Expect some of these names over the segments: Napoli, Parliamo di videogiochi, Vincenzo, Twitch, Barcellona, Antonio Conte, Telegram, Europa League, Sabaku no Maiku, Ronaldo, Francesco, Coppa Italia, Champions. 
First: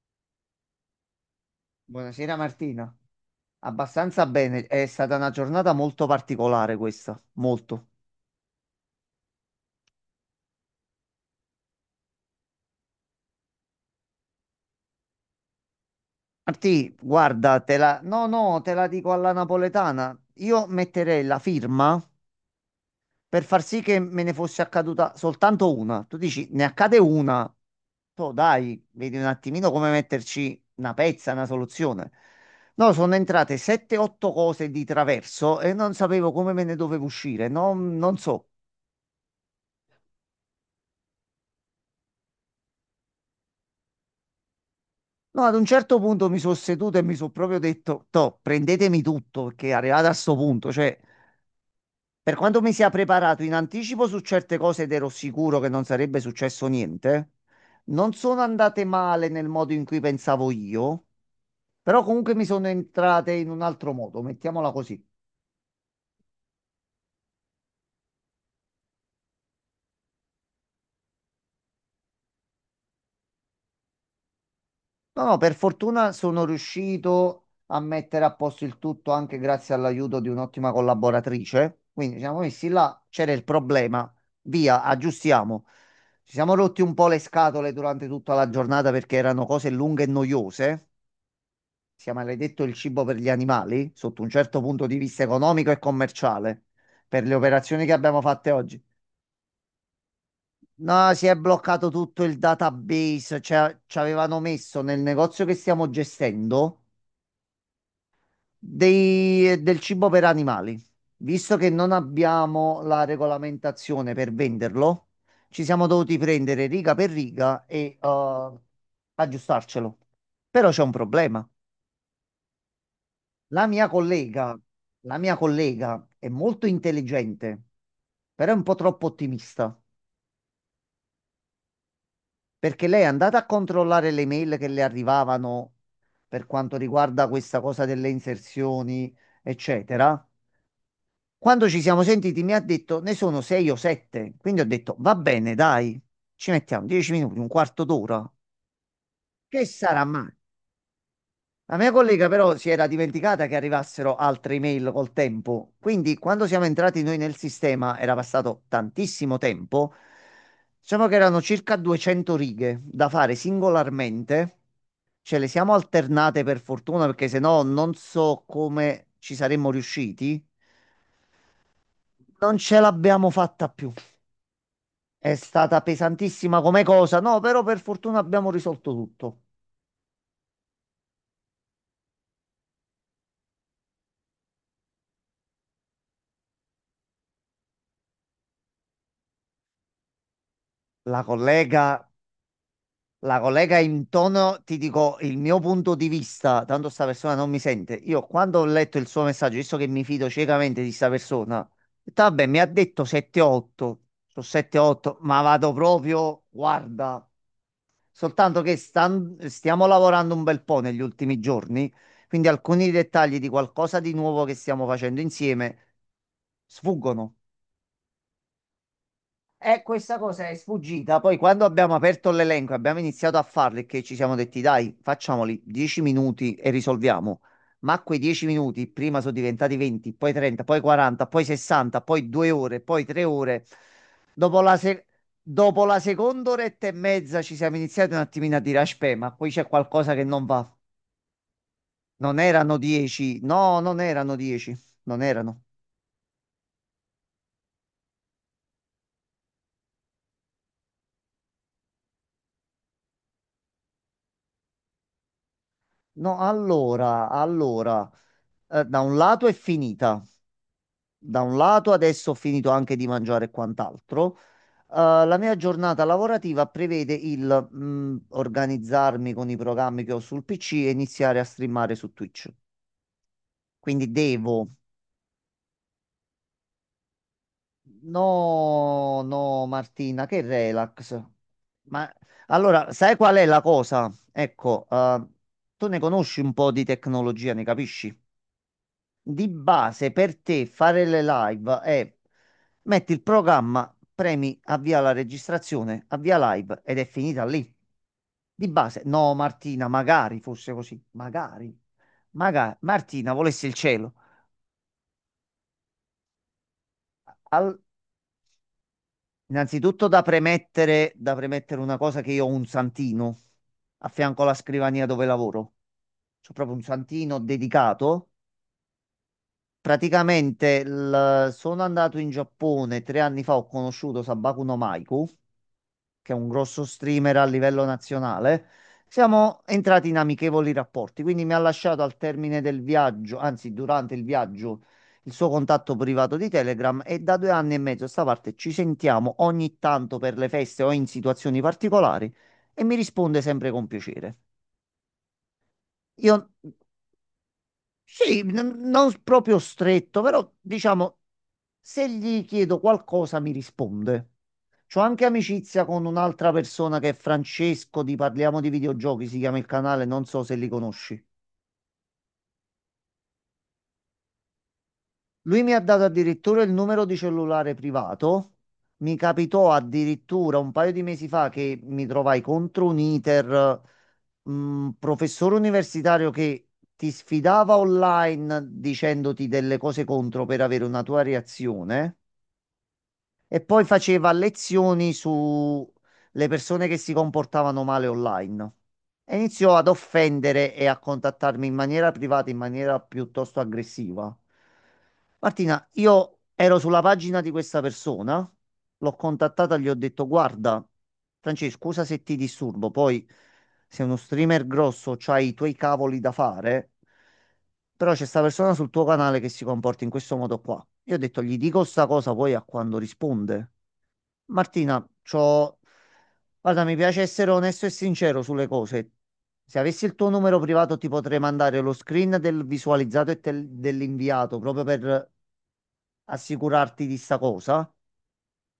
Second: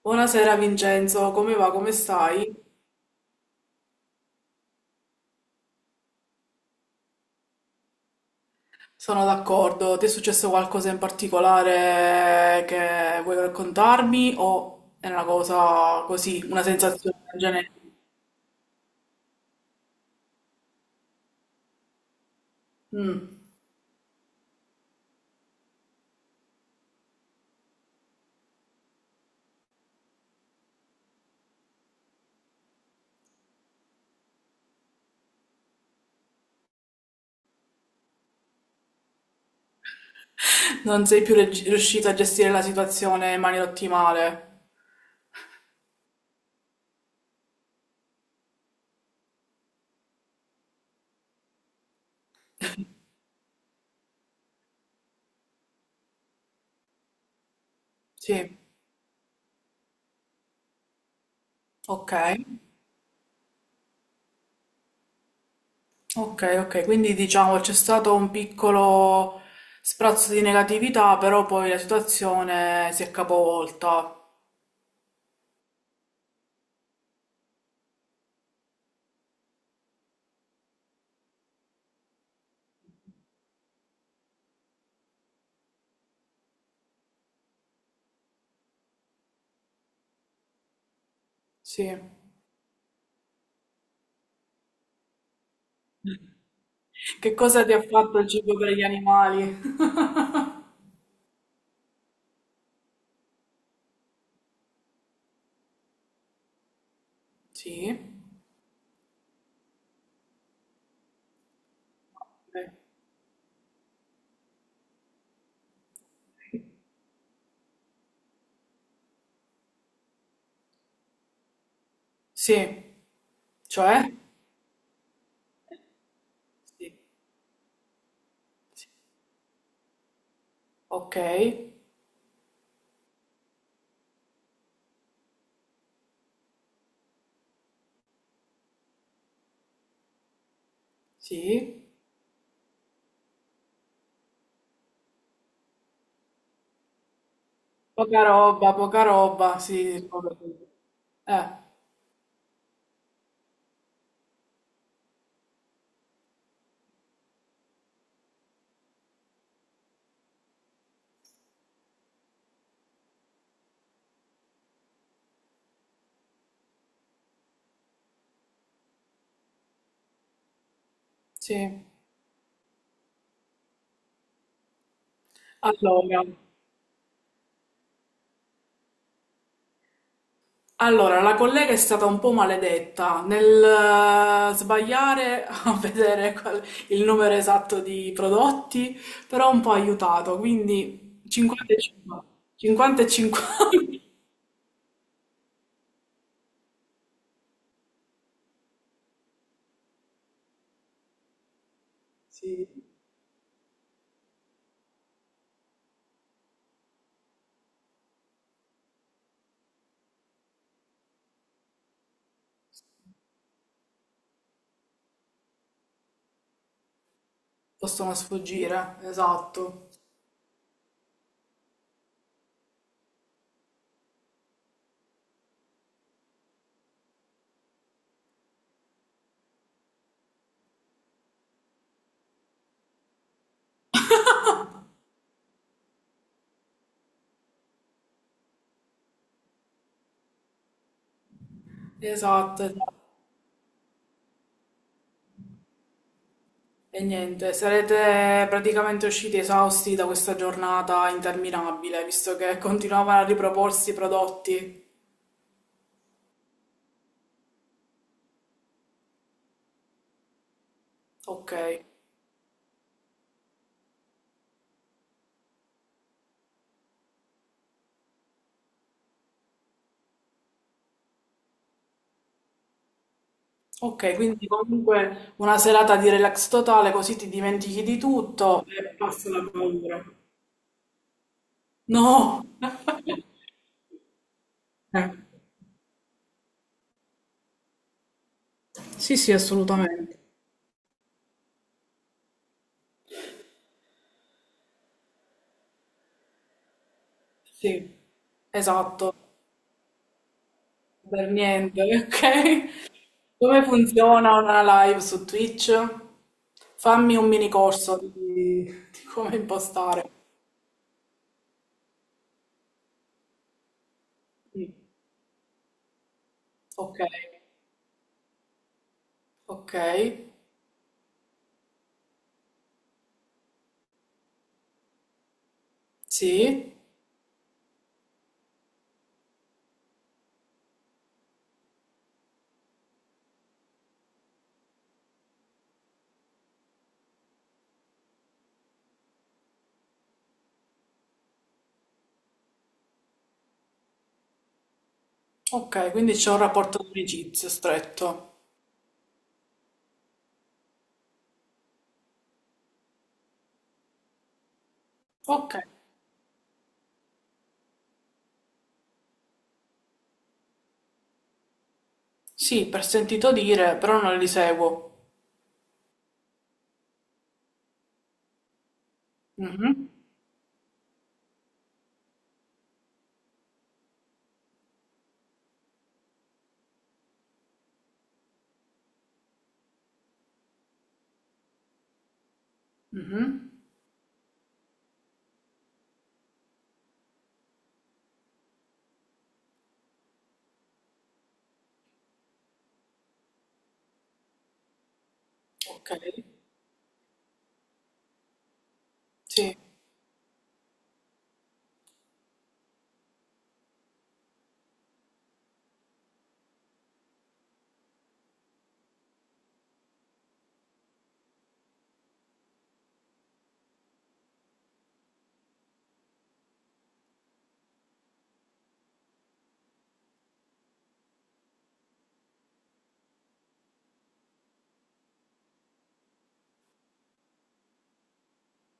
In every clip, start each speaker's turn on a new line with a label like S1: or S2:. S1: Buonasera Vincenzo, come va? Come
S2: Buonasera
S1: stai?
S2: Martina, abbastanza bene, è stata una giornata molto particolare questa, molto.
S1: Sono d'accordo. Ti è successo qualcosa in particolare che vuoi raccontarmi o è una cosa così, una
S2: Martì,
S1: sensazione
S2: guarda,
S1: generica?
S2: No, no, te la dico alla napoletana, io metterei la firma
S1: Mm.
S2: per far sì che me ne fosse accaduta soltanto una. Tu dici, ne accade una, tu dai, vedi un attimino come metterci una pezza, una soluzione. No, sono entrate 7-8 cose di traverso e non sapevo come me ne dovevo uscire, non so.
S1: Non sei più riuscito a gestire la situazione in maniera ottimale?
S2: No, ad un certo punto mi sono seduto e mi sono proprio detto, toh, prendetemi tutto, perché è arrivato a sto punto, cioè, per quanto mi sia preparato in anticipo su certe cose ed ero sicuro che non sarebbe successo niente, non sono
S1: Sì.
S2: andate male nel modo in cui pensavo io, però
S1: Ok.
S2: comunque mi sono entrate in un altro modo, mettiamola così.
S1: Ok, ok. Quindi diciamo c'è stato un piccolo sprazzo di negatività, però poi la situazione si è capovolta.
S2: No, no, per fortuna sono riuscito a mettere a posto il tutto anche grazie all'aiuto di un'ottima collaboratrice. Quindi ci siamo messi là, c'era il problema, via, aggiustiamo. Ci siamo rotti un po' le scatole durante tutta la giornata perché erano cose lunghe e noiose.
S1: Sì.
S2: Si è maledetto il cibo per gli animali, sotto un certo punto di vista economico e commerciale, per le
S1: Che cosa ti ha
S2: operazioni che
S1: fatto
S2: abbiamo
S1: il
S2: fatte
S1: cibo per
S2: oggi.
S1: gli animali?
S2: No, si è bloccato tutto il database, cioè ci avevano messo nel negozio che stiamo gestendo
S1: Sì.
S2: del cibo per animali. Visto che non
S1: Beh.
S2: abbiamo la regolamentazione per venderlo, ci siamo dovuti prendere riga per riga e aggiustarcelo. Però c'è un problema.
S1: Sì,
S2: La mia
S1: cioè?
S2: collega, la mia collega è molto
S1: Sì.
S2: intelligente, però è un po'
S1: Sì.
S2: troppo ottimista,
S1: Ok,
S2: perché lei è andata a controllare le mail che le arrivavano per quanto riguarda questa cosa delle inserzioni, eccetera. Quando ci
S1: sì.
S2: siamo sentiti mi ha detto ne sono sei o sette, quindi ho detto va bene, dai, ci mettiamo 10 minuti, un quarto d'ora,
S1: Poca roba,
S2: che
S1: sì.
S2: sarà mai?
S1: Ricordo. Eh,
S2: La mia collega però si era dimenticata che arrivassero altre email col tempo, quindi quando siamo entrati noi nel sistema era passato tantissimo tempo, diciamo che erano circa 200 righe da fare singolarmente, ce le siamo alternate per fortuna perché sennò non so come ci saremmo riusciti,
S1: sì.
S2: non ce l'abbiamo fatta più. È stata
S1: Allora,
S2: pesantissima come cosa, no, però per fortuna abbiamo risolto tutto.
S1: allora, la collega è stata un po' maledetta nel sbagliare a vedere il numero esatto di prodotti, però un po' ha aiutato, quindi
S2: La
S1: 50 e
S2: collega,
S1: 50. 50 e
S2: la
S1: 50.
S2: collega in tono, ti dico il mio punto di vista, tanto sta persona non mi sente. Io quando ho letto il suo messaggio, visto che mi fido ciecamente di sta persona, ho detto, vabbè, mi ha
S1: Sì,
S2: detto 7-8, sono 7-8, ma vado proprio, guarda, soltanto che stiamo lavorando un bel po' negli ultimi giorni, quindi alcuni dettagli di qualcosa di nuovo che stiamo facendo insieme sfuggono.
S1: possono sfuggire,
S2: E
S1: esatto.
S2: questa cosa è sfuggita. Poi quando abbiamo aperto l'elenco, e abbiamo iniziato a farli, che ci siamo detti, dai, facciamoli 10 minuti e risolviamo. Ma quei 10 minuti prima sono diventati 20, poi 30, poi 40, poi 60, poi 2 ore, poi 3 ore. Dopo la, se- Dopo la seconda oretta e mezza ci siamo iniziati un attimino a dire, aspetta, ma qui c'è qualcosa che non va. Non
S1: Esatto,
S2: erano
S1: esatto.
S2: 10, no, non erano 10, non erano.
S1: E niente, sarete praticamente usciti esausti da questa giornata interminabile, visto che continuavano a riproporsi i prodotti.
S2: No, allora, allora, da un lato è finita. Da
S1: Ok,
S2: un lato, adesso ho finito anche di mangiare e quant'altro. Eh, la mia giornata lavorativa prevede il organizzarmi con i programmi che ho sul PC e iniziare a streamare su Twitch. Quindi
S1: ok, quindi
S2: devo.
S1: comunque una serata di relax totale, così ti dimentichi di tutto e
S2: No,
S1: passa la
S2: no,
S1: paura.
S2: Martina, che relax. Ma
S1: No!
S2: allora, sai qual è la cosa? Ecco,
S1: Eh,
S2: tu ne conosci un po' di tecnologia, ne capisci?
S1: sì, sì,
S2: Di base
S1: assolutamente.
S2: per te fare le live è metti il programma, premi avvia la registrazione, avvia live ed è finita lì.
S1: Sì,
S2: Di base,
S1: esatto,
S2: no Martina, magari fosse così,
S1: per
S2: magari,
S1: niente, ok?
S2: magari Martina
S1: Come
S2: volesse il cielo.
S1: funziona una live su Twitch? Fammi un mini
S2: Al-
S1: corso di come
S2: Innanzitutto
S1: impostare.
S2: da premettere una cosa che io ho un santino a fianco alla
S1: Mm.
S2: scrivania dove lavoro. C'ho proprio un
S1: Ok,
S2: santino dedicato.
S1: ok,
S2: Praticamente sono andato in Giappone 3 anni fa, ho conosciuto Sabaku no Maiku che è un
S1: sì,
S2: grosso streamer a livello nazionale, siamo entrati in amichevoli rapporti. Quindi mi ha lasciato al termine del viaggio, anzi durante il viaggio, il suo contatto privato di Telegram e da 2 anni e mezzo a sta parte ci sentiamo ogni tanto per le feste o in situazioni particolari e mi risponde sempre con piacere.
S1: ok, quindi c'è
S2: Io
S1: un rapporto di amicizia
S2: sì,
S1: stretto.
S2: non proprio stretto, però diciamo, se gli chiedo qualcosa mi risponde. C'ho anche
S1: Ok,
S2: amicizia con un'altra persona che è Francesco, di Parliamo di videogiochi, si chiama il canale, non so se li conosci.
S1: sì, per sentito dire, però non li seguo.
S2: Lui mi ha dato addirittura il numero di cellulare privato. Mi capitò
S1: Mhm.
S2: addirittura un paio di mesi fa che mi trovai contro un iter, un professore universitario che ti sfidava online dicendoti delle cose contro per avere una tua reazione.
S1: Mhm.
S2: E poi faceva lezioni su le persone che si comportavano male online. E iniziò ad offendere e a contattarmi in maniera privata, in maniera piuttosto aggressiva. Martina,
S1: Ok,
S2: io ero sulla pagina di questa persona, l'ho
S1: sì,
S2: contattata, gli ho detto: guarda, Francesco, scusa se ti disturbo, poi sei uno streamer grosso, c'hai i tuoi cavoli da fare, però c'è sta persona sul tuo canale che si comporta in questo modo qua. Io ho detto, gli dico sta cosa poi a quando risponde. Martina, guarda, mi piace essere onesto e sincero sulle cose. Se avessi il tuo numero privato ti potrei mandare lo screen del visualizzato e dell'inviato proprio per assicurarti di sta cosa.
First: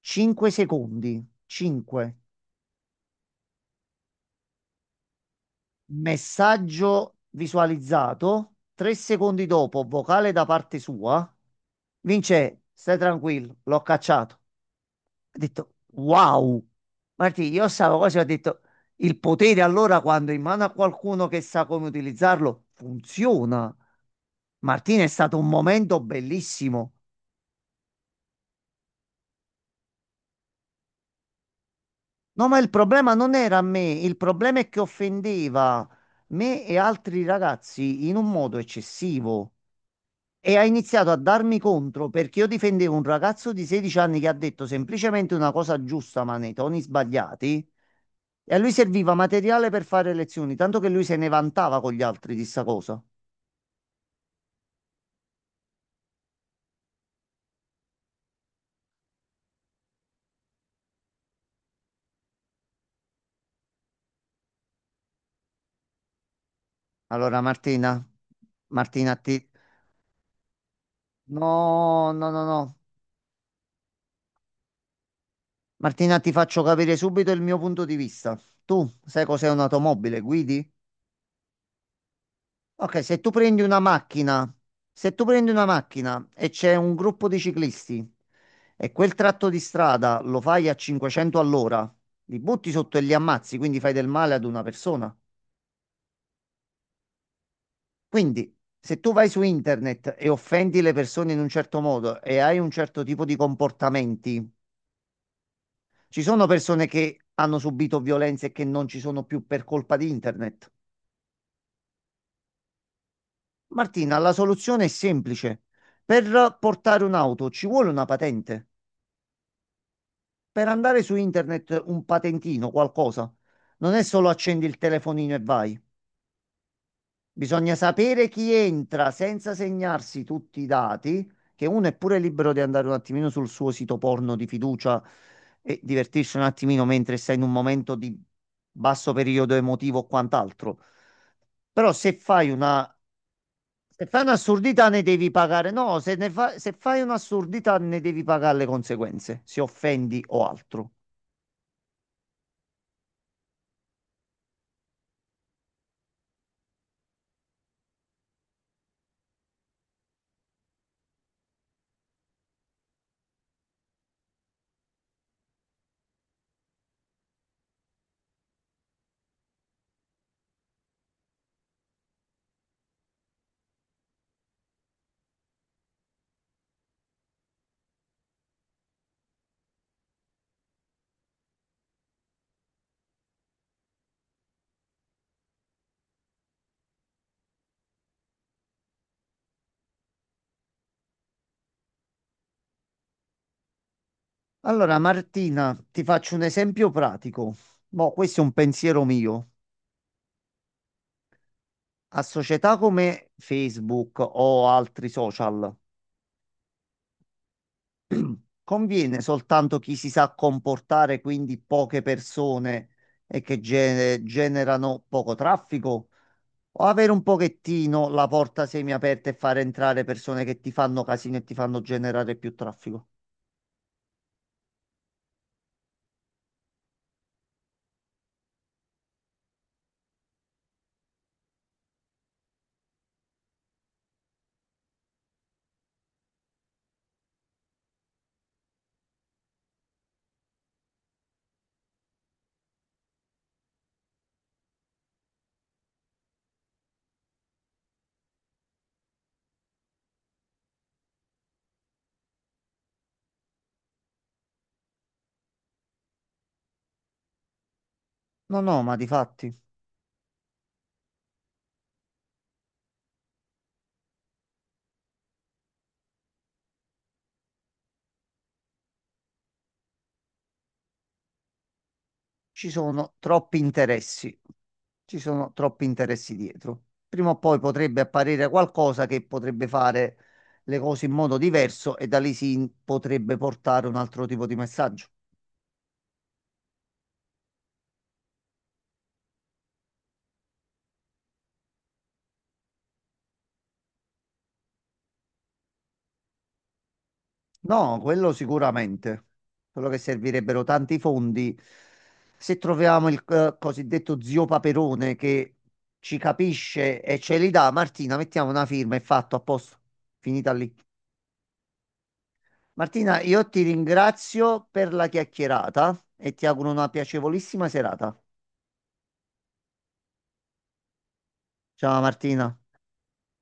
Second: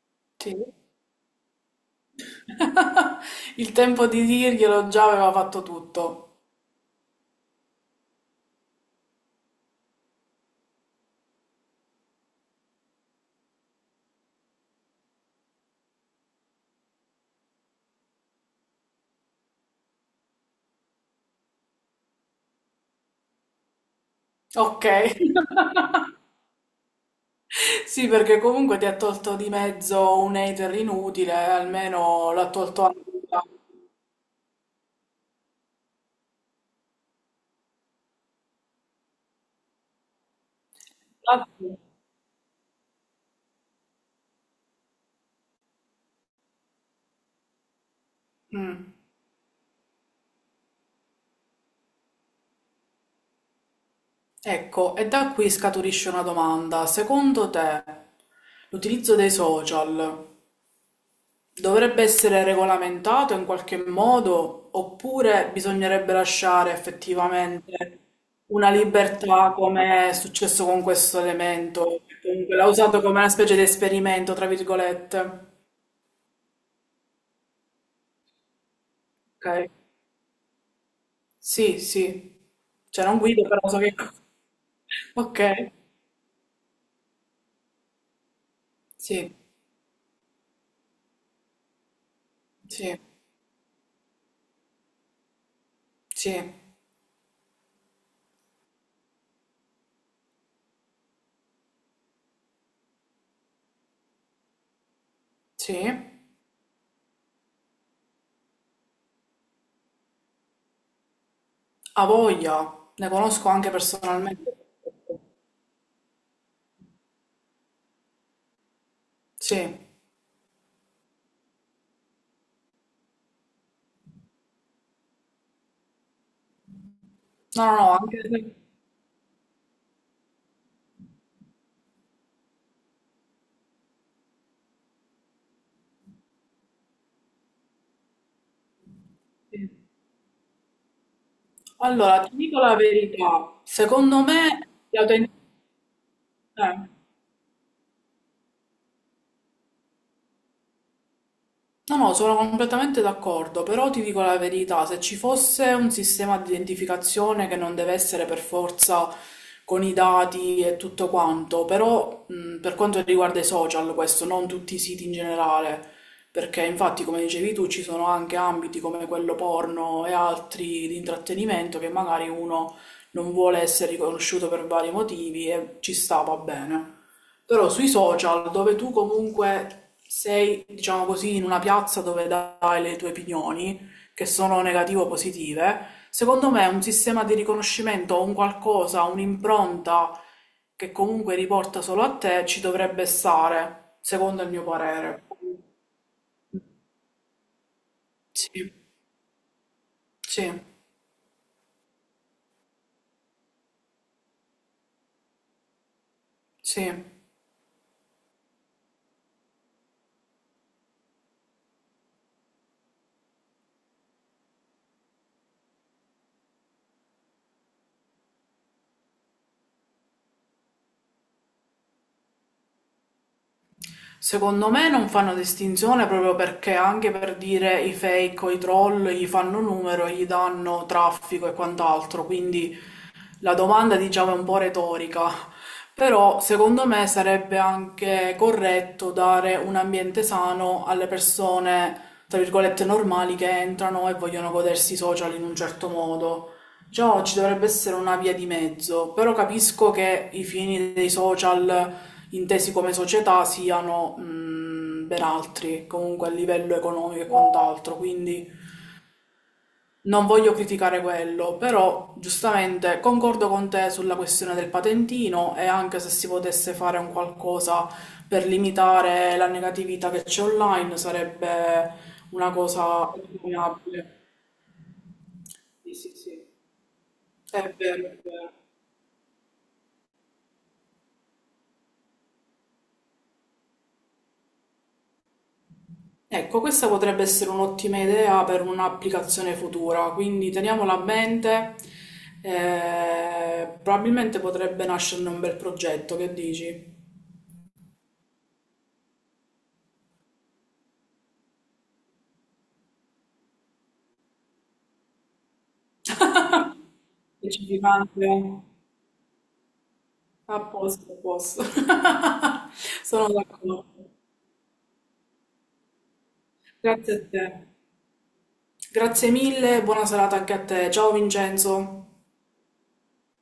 S2: 5
S1: sì.
S2: secondi. 5.
S1: Il tempo di dirglielo già aveva fatto tutto.
S2: Messaggio visualizzato. 3 secondi dopo, vocale da parte sua. Vince, stai tranquillo, l'ho cacciato. Ho detto, wow. Martì, io stavo così, ho detto, il potere allora quando è in mano a qualcuno che sa come utilizzarlo, funziona.
S1: Ok.
S2: Martino, è stato un momento bellissimo.
S1: Sì, perché comunque ti ha tolto di mezzo un hater inutile, almeno
S2: No,
S1: l'ha
S2: ma il
S1: tolto anche.
S2: problema non era me, il problema è che offendeva me e altri ragazzi in un modo eccessivo. E ha iniziato a
S1: da-
S2: darmi contro perché io difendevo un ragazzo di 16 anni che ha detto semplicemente una cosa giusta, ma nei toni sbagliati. E a lui
S1: Mm.
S2: serviva materiale per fare lezioni, tanto che lui se ne vantava con gli altri di sta cosa.
S1: Ecco, e da qui scaturisce una domanda. Secondo te, l'utilizzo dei social dovrebbe essere regolamentato in qualche modo oppure bisognerebbe lasciare
S2: Allora,
S1: effettivamente
S2: Martina,
S1: una
S2: Martina, ti...
S1: libertà come è successo con questo elemento?
S2: No, no, no,
S1: Comunque l'ha
S2: no.
S1: usato come una specie di esperimento, tra virgolette.
S2: Martina, ti faccio capire subito il mio punto di vista. Tu sai cos'è
S1: Ok.
S2: un'automobile? Guidi?
S1: Sì, sì.
S2: Ok,
S1: Cioè non
S2: se tu
S1: guido,
S2: prendi
S1: però
S2: una
S1: so che...
S2: macchina, se tu
S1: Ok,
S2: prendi una macchina e c'è un gruppo di ciclisti e quel
S1: sì,
S2: tratto di strada lo fai a 500 all'ora, li butti sotto
S1: sì,
S2: e li ammazzi, quindi fai del male ad una persona.
S1: sì,
S2: Quindi, se tu vai su internet e offendi le persone in un certo modo e hai un certo tipo di comportamenti,
S1: sì.
S2: ci sono persone che hanno subito violenze e che non ci sono più per colpa di internet.
S1: A voglia, ne conosco anche
S2: Martina, la
S1: personalmente.
S2: soluzione è semplice. Per portare un'auto ci vuole una patente.
S1: Sì, no,
S2: Per andare su internet un patentino, qualcosa, non è solo accendi il telefonino e vai.
S1: no,
S2: Bisogna
S1: no, anche...
S2: sapere chi entra senza segnarsi tutti i dati, che uno è pure libero di andare un attimino sul suo sito porno di fiducia e divertirsi un attimino mentre sei in un momento di basso periodo
S1: sì.
S2: emotivo o quant'altro. Però
S1: Allora, ti dico la verità,
S2: se fai
S1: secondo me...
S2: un'assurdità ne devi pagare. No, se
S1: Eh.
S2: fai un'assurdità ne devi pagare le conseguenze, se offendi o altro.
S1: No, no, sono completamente d'accordo, però ti dico la verità, se ci fosse un sistema di identificazione che non deve essere per forza con i dati e tutto quanto, però per quanto riguarda i social, questo, non tutti i siti in generale, perché infatti, come dicevi tu, ci sono anche ambiti come quello porno e altri di intrattenimento che magari uno non vuole essere riconosciuto per vari motivi e ci sta, va bene. Però sui social, dove tu comunque sei, diciamo così, in una piazza dove dai le tue opinioni, che sono negative o positive, secondo me un sistema di riconoscimento, un qualcosa, un'impronta che comunque riporta solo a te, ci dovrebbe stare, secondo il mio
S2: Allora,
S1: parere.
S2: Martina, ti faccio un esempio pratico. Boh, questo è un
S1: Sì,
S2: pensiero mio.
S1: sì,
S2: A società come Facebook o altri social,
S1: sì.
S2: conviene soltanto chi si sa comportare, quindi poche persone e che generano poco traffico, o avere un pochettino la porta semiaperta e far entrare persone che ti fanno casino e ti fanno generare più traffico?
S1: Secondo me non fanno distinzione proprio perché anche per dire i fake o i troll gli fanno numero, gli danno traffico e quant'altro, quindi la domanda diciamo è un po' retorica, però secondo me sarebbe anche corretto dare un ambiente sano alle persone, tra virgolette, normali che entrano e vogliono godersi i social in un certo modo. Già ci dovrebbe essere una via di mezzo, però capisco che i fini dei social intesi come società siano mm, ben altri, comunque a livello economico e quant'altro,
S2: No,
S1: quindi...
S2: no, ma di fatti
S1: Non voglio criticare quello, però giustamente concordo con te sulla questione del patentino e anche se si potesse fare un qualcosa per limitare la negatività che c'è online sarebbe una
S2: ci
S1: cosa
S2: sono troppi
S1: abominabile.
S2: interessi. Ci sono troppi
S1: Sì, sì,
S2: interessi
S1: sì.
S2: dietro. Prima o poi
S1: È
S2: potrebbe
S1: vero, è
S2: apparire
S1: vero.
S2: qualcosa che potrebbe fare le cose in modo diverso e da lì potrebbe portare un altro tipo di messaggio.
S1: Ecco, questa potrebbe essere un'ottima idea per un'applicazione futura, quindi teniamola a mente. Eh, probabilmente potrebbe nascerne un bel progetto, che dici?
S2: No, quello sicuramente. Quello che servirebbero tanti fondi. Se troviamo il cosiddetto zio Paperone che ci capisce e ce li dà, Martina,
S1: Specificante.
S2: mettiamo una firma e fatto a posto. Finita
S1: A
S2: lì.
S1: posto, a posto.
S2: Martina,
S1: Sono
S2: io ti
S1: d'accordo.
S2: ringrazio per la chiacchierata e ti auguro una
S1: Grazie a te.
S2: piacevolissima serata.
S1: Grazie mille, buona serata anche a te. Ciao
S2: Ciao
S1: Vincenzo.
S2: Martina.